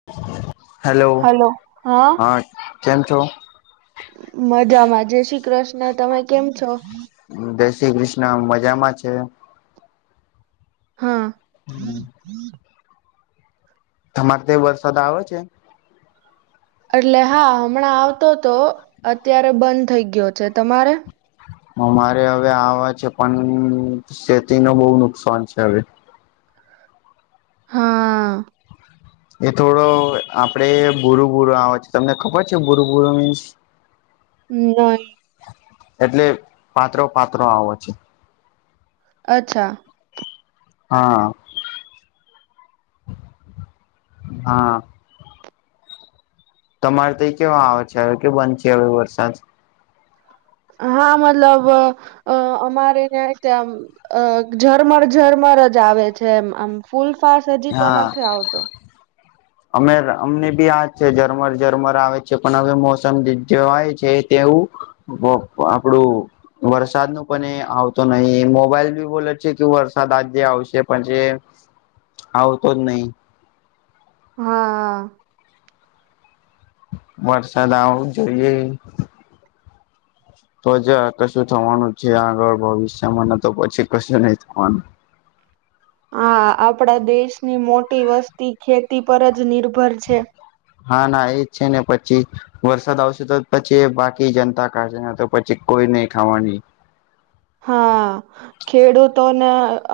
[inaudible] Hello hello હા કેમ છો મજામાં જય શ્રી કૃષ્ણ તમે કેમ છો જય શ્રી કૃષ્ણ મજામાં છે હા તમારે ત્યા વરસાદ આવે છે એટલે હા હમણાં આવતો તો અત્યારે બંધ થઈ ગયો છે તમારે અમારે હવે આવે છે પણ ખેતી ન બહ નુકસાન છે હવે હા એ થોડો આપડે બૂરુ બૂર આવે છે તમને ખબર છે બુરુ બુર મીન્સ [inaudible] હમ એટલે પાત્રો પાત્રો આવો છે અચ્છા હા હા તમારે તો કેવા આવે છે હવે કે બંધ છે હવે વરસાદ હા મતલબ અ અમારે ત્યાં ત્યાં અ ઝરમર ઝરમર જ આવે છે એમ આમ ફૂલફશ હજી તો હા નથી આવતો અમે અમને બી જ છે ઝરમર ઝરમર આવે છે પણ હવે મોસમ જોવાય છે તેવું આપડું વરસાદ ન પણ એ આવતો નહીિ મોબાઈલ બી બોલે છે કે વરસાદ આજે આવશે પણ જે આવ તો જ નહીિ હા હા વરસાદ આવો જોઈએ તો જ આ કશું થવાનું છે આગળ ભવિષ્યમાં ન તો પછી કશું નહી થવાનું હા આપડા દેશની મોટી વસ્તી ખેતી પર જ નિર્ભર છે. હા ના એજ છે ને પછી વરસાદ આવશે તો પછી એ બાકી જનતા કાશે ને તો પછી કોઈ નહી ખાવાની હા ખેડૂતોને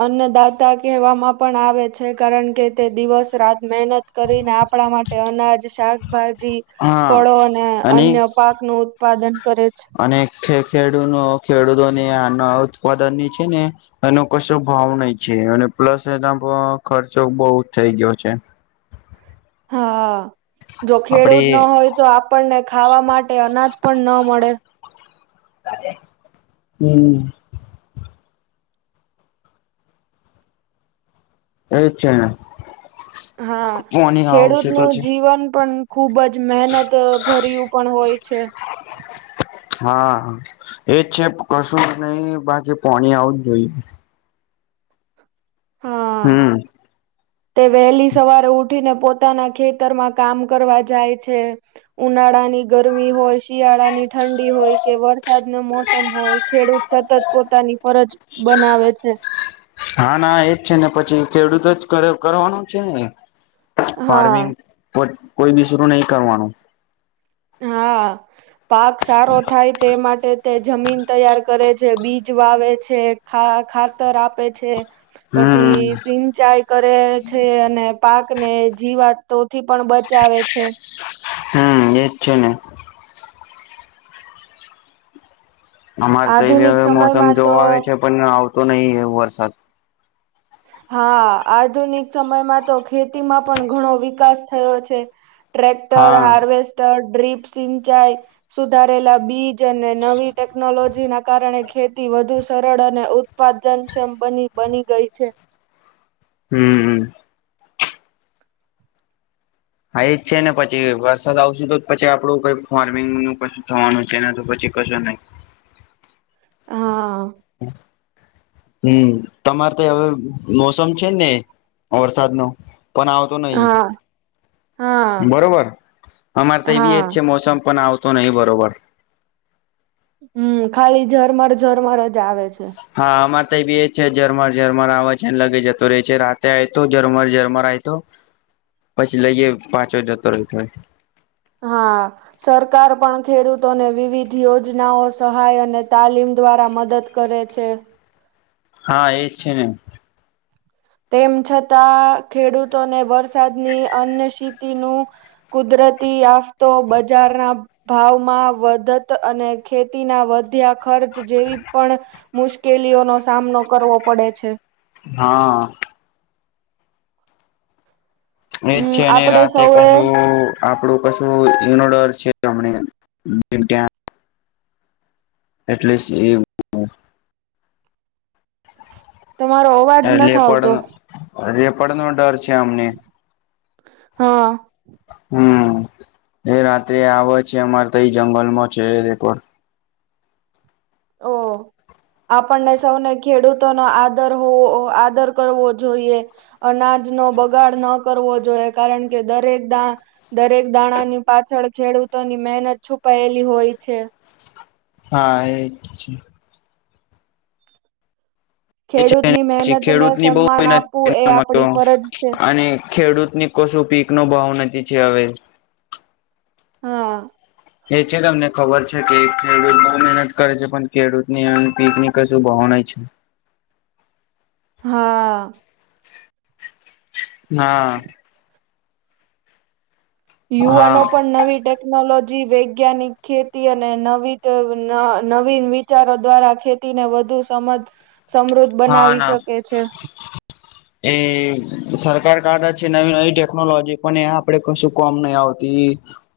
અન્નદાતા કહેવામાં પણ આવે છે કારણ કે તે દિવસ રાત મહેનત કરીને આપણા માટે અનાજ, શાકભાજી હા ફળો અને અન્ય પાક નું ઉત્પાદન કરે છે. અને ખેડૂનો ખેડૂતોને આના ઉત્પાદન ની છે ને એનો કશો ભાવ નહિ છે અને પ્લસ એના ખર્ચો બહુ થઈ ગયો છે. [inaudible] હા જો આપડે ખેડુત ન હોય તો આપણને ખાવા માટે અનાજ પણ ન મળે. હમ્મ. એ છે. હા પોની ખેડૂત આવશે તો નું છે જીવન પણ ખુબ જ મહેનત ભર્યું પણ હોય છે. હા, એજ છે કશું જ નહી બાકી પોણી આવું જ જોઈએ. હા. હમ્મ. તે વહેલી સવારે ઉઠીને પોતાના ખેતરમાં કામ કરવા જાય છે. ઉનાળાની ગરમી હોય, શિયાળાની ઠંડી હોય કે વરસાદ ન મોસમ હોય ખેડૂત સતત પોતાની ફરજ બનાવે છે. હા ના એજ છે ને પછી ખેડૂતો જ કરે કરવાનું છે ને. ફાર્મિંગ હા, કોઈ બીસરું નહી કરવાનું. હા પાક સારો થાય તે માટે તે જમીન તૈયાર કરે છે, બીજ વાવે છે, ખા ખાતર આપે છે. પછી હમ સિગ ચાઈ કરે છે અને પાક ને જીવાતો થી પણ બચાવે છે. હમ્મ, એ જ છે ને. અમારે તો એ હ આધુનિક મોસમ સમયમાં તો જોવા આવે છે પણ આવતો નહી વરસાદ. હા આધુનિક સમયમાં તો ખેતીમાં પણ ઘણો વિકાસ થયો છે. ટ્ર્રેક્ટર, હા હાર્વેસ્ટર, ડ્ર્રીપ સિંચાઈ સુધારેલા બીજ અને નવી ટેકનોલોજી ના કારણે ખેતી વધુ સરળ અને ઉત્પાદનક્ષમ બની બની ગઈ છે. હમ્મ. હા એ જ છે ને પછી વરસાદ આવશે તો પછી આપડું કઈ ફાર્મિંગ નું કશું થવાનું છે ને તો પછી કશું નહી. હા. હમ્મ. હમ્મ, તમારે તો હવે મોસમ છે ને વરસાદનો પણ આવ તો નઈ. હા હા બરોબર અમારે તો એવી હા એજ છે મોસમ પણ આવ તો નહિ બરોબર. હમ્મ, ખાલી ઝરમર ઝરમર જ આવે છે. [inaudible] હા અમારે તો બી એ જ છે ઝરમર ઝરમર આવે છેને લગી જતો રહે છે રાતે આય તો ઝરમર ઝરમર આ તો પછી લઈએ પાંચ વા જતો રે એટલે. હા. સરકાર પણ ખેડૂતોને વિવિધ યોજનાઓ, સહાય અને તાલીમ દ્વારા મદદ કરે છે. હા એજ છે ને. તેમ છતાં ખેડૂતોને વરસાદની અન્ય સીતિનું કુદરતી આફત, બજારના ભાવમાં વધત અને ખેતીના વધ્યા ખર્ચ ચ જેવી પણ મુશ્કેલીઓ નો સામનો કરવો પડે છે. હા. એજ હમ છે અને આપડે રાતે સૌએ કશું આપડું કશું ઇનોડર છે હમને જેમ ત્યાં એટલીસ એ તમારો અવાજ નથી આવતો લેપડનો લેપડનો ડર છે, અમને હા. હમ એ રાત્રે આવે છે, અમારે તો એ જંગલમાં છે, રેપડ ઓ. આપણને સૌને ખેડૂતોનો આદર હોવો આદર કરવો જોઈએ અનાજનો બગાડ ન કરવો જોઈએ કારણ કે દરેક દા દરેક દાણાની પાછળ ખેડૂતોની મહેનત છુપાયેલી હોય છે. હા એ જ પછી ખેડૂતની એને મહેનતને ખેડૂતની બો સન્માન મહેનત આપવું એ [unintelligible] હતો આપડી ફરજ છે. અને ખેડૂતની કશું પીકનો ભાવ નથી છે, હવે હા. એ છે તમને ખબર છે કે ખેડૂત બો મહેનત કરે છે, પણ ખેડૂતની પીક ની કશું ભાવ નહિ છે. હા. હા. યુવાનો હા પણ નવી ટેક કનોલોજી વૈજ્ઞાનિક ખેતી અને નવી ન નવી વિચારો દ્વારા ખેતીને વધુ સમજ સમૃદ્ધ હા બનાવી ના શકે છે. [inaudible] એ સરકાર કાદા છે, નવી નવી ટેકનોલોજી પણ એ આપડે કશું કોમ નહી આવતી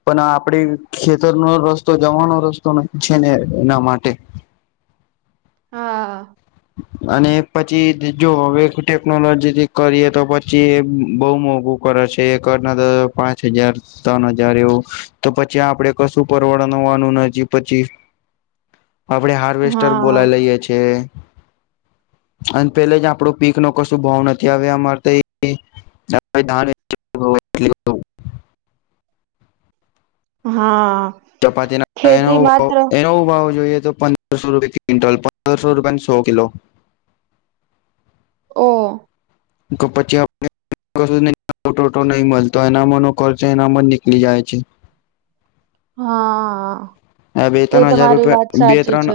પન આપડે ખેતરનો રસ્તો જવાનો રસ્તો છે, ને એના માટે હા. અને પછી જો હવે ટેકનોલોજીથી કરીએ તો પછી એ બોવ મોઘું કરે છે એક ના પાંચ હજાર ત્રન હજાર એવું તો પછી આપડે કશું પરવડ નવાનું નજી પછી આપડે હાર્વેસ્ટર હા બોલાય લઈએ છે. અને પેલે જ આપડો પીક નો કશું ભાવ નથી આવે અમારે તો [unintelligible] હા. ચપાતી ના એનો ખેતી માત્ર એનો ભાવ જોઈએ તો પં દરસો રૂપિયા કિન્ટલ પંદરસો રૂપિયાનો સો કિલો ઓ. કે પછી આપણે [unintelligible] ટોટો નહી મળતો એનામાં નો ખર્ચ એનામાં જ નીકળી જાય છે. હા. આ બે એ ત્રણ હજાર તમારી રૂપિયા વાત બે સાચી ત્રણ છે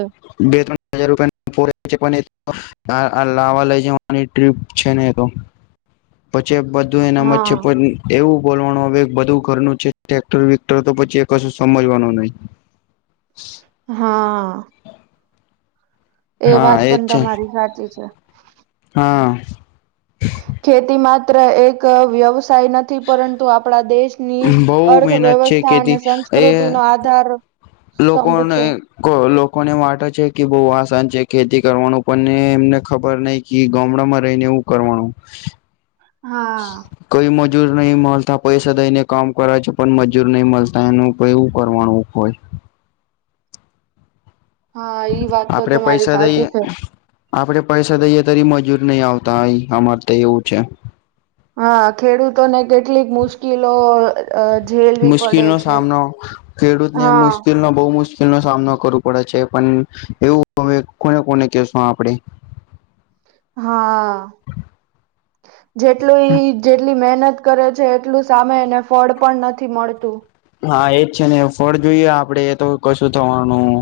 બે ત્રણ હજાર રૂપિયાનો [unintelligible] હ આ લાવા લઈ જવાની ટ્રીપ છે ને તો પછી તો એનામ જ છે હા પણ એવું બોલવાનું હવે બધું ઘરનું છે ટ્રેક્ટર વિક્ટર તો પછી કશું સમજવાનું નહી [inaudible] હા. એ હા વાત એજ પણ છે તમારી સાચી છે. હા. ખેતી માત્ર એક વ્યવસાય નથી પરંતુ આપણા દેશ ની બહુ મહેનત છે અર્થવ્યવસ્થા અને કેથી સંસ્કૃતિ એ નો આધાર સ્તંભ છે. લોકોને લોકોને વાટ છે કે બોવ આસાન છે, ખેતી કરવાનું પણ એમને ખબર નય કે ગામડામાં રહીને એવું કરવાનું હા. કઈ મજૂર નહી મલતા પૈસા દઈને કામ કરે છે, પણ મજૂર નહી મલતા એનું તો એવું કરવાનું હોય હા ઈ વાત તો આપડે તમારી પૈસા સાચી દઈએ છે આપડે પૈસા દઈએ તારી મજૂર નહી આવતા અમારે ત્યાં એવું છે હા ખેડૂતોને કેટલીક મુશ્કેલો અ જે મુશ્કેલનો સામનો ખેડૂતને હા મુશ્કેલનો બહુ મુશ મુલ નો સામનો કરવો પડે છે પણ એવું કોને કોને કેશુ આપણે હા [inaudible] જેટલું જેટલી મહેનત કરે છે એટલું સામે એને ફળ પણ નથી મળતું હા એજ છે ને ફળ જોઈએ આપડે તો કશું થવાનું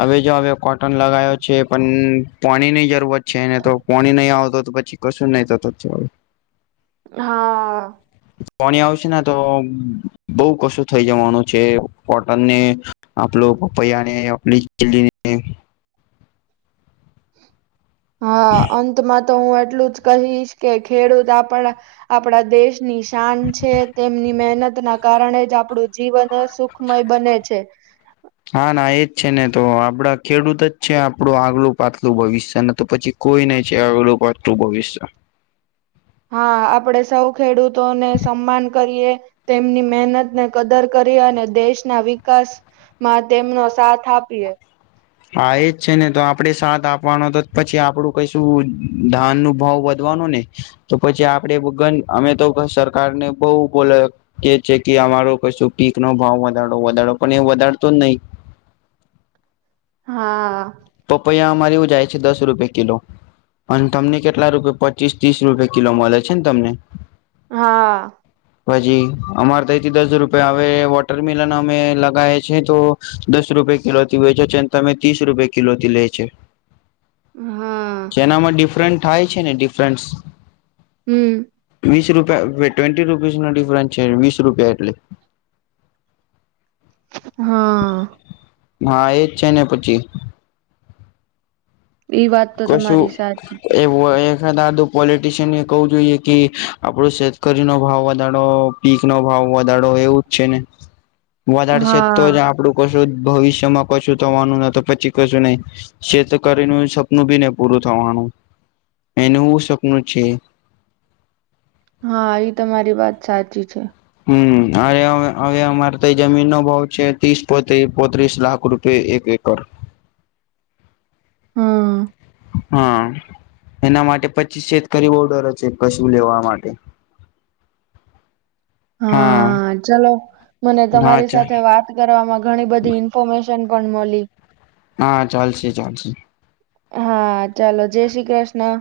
હવે જો હવે કોટન લગાવયો છે પણ પાણીની જરૂરત છે ને તો પોણી નહીં આવતો પછી કશું નહી થતો હા પાણી આવશે ને તો બઉ કશું થઈ જવાનું છે કોટનને આપલો પપૈયા ને આપડીને હા અંતમાં તો હું એટલું જ કહીશ કે ખેડૂત આપણા આપણા દેશની શાન છે તેમની મહેનત ના કારણે જ આપણું જીવન સુખ ખમય બને છે હા ના એજ છે ને તો આપડા ખેડૂત જ છે આપડું આગલું પાછલું ભવિષ્ય તો પછી કોઈ નહી છે આગળું પાત્રું ભવિષ્ય હા આપડે સૌ ખેડૂતોને સન્માન કરીએ તેમની મહેનત ને કદર કરી અને દેશના વિકાસ માં તેમનો સાથ આપીએે હા એ જ છે ને તો આપડે સાથ આપવાનો તો પછી આપડું કઈશું ધાન નું ભાવ વધ [unintelligible] તો પછી આપડે અમે તો સરકાર ને બહું બોલે કે છે કે અમારો કશું પીક નો ભાવ વધારો વધારો પણ એ વધારતો જ નહી હા પપૈયા અમારી ઉ જાય છે દસ રૂપિયે કિલો અને તમને કેટલા રૂપે પચીસ ત્રીસ રૂપિયા કિલો મળે છે ને તમને હા પછી અમારે તઈથી દસ રૂપિયા આવે વોટર મેલન અમે લગયા છે તો દસ રૂપે કિલોથી વેચછે અને તમે ત્રીસ રૂપિયા કિલોથી લે છે હા જેનામાં ડિફરન્ટ થાય છે ને ડિફરન્સ હમ વીસ રૂપિયા ટ્વેન્ટી રૂપીસ નો ડિફરન્સ છે વીસ રૂપિયા એટલે હા હા એજ છે ને પછી એ વાત તો કશું તમારી સાચી છે. એમ [unintelligible] આદું પોલિટીશિયન એ કવું જોઈએ કે આપડો શતકરી નો ભાવ વધારો પીક નો ભાવ વધારો એવું જ છે ને વધારે છે હા, તો જ આપડું કશું ભવિષ્યમાં કશું થવાનું ના તો પછી કશું નહી શેતકરી ન બીને પૂરું થવાનું એનું સપનું છે હા એ તમારી વાત સાચી છે હમ અરે હવે અમારે તો જમીન નો ભાવ છે ત્રીસ પો પોત્રીસ લાખ રૂપ એક એકર હમ હા એના માટે પચીસ છેજ કર ઓર્ડર છે કશું લેવા માટે હા ચલો મને હા તમારી ચાલ સાથે વાત કરવામાં ઘણી બધી ઇન્ફોર્મેશન પણ મળી હા ચાલશે ચાલશે હા ચાલો જય શ્રી કૃષ્ણ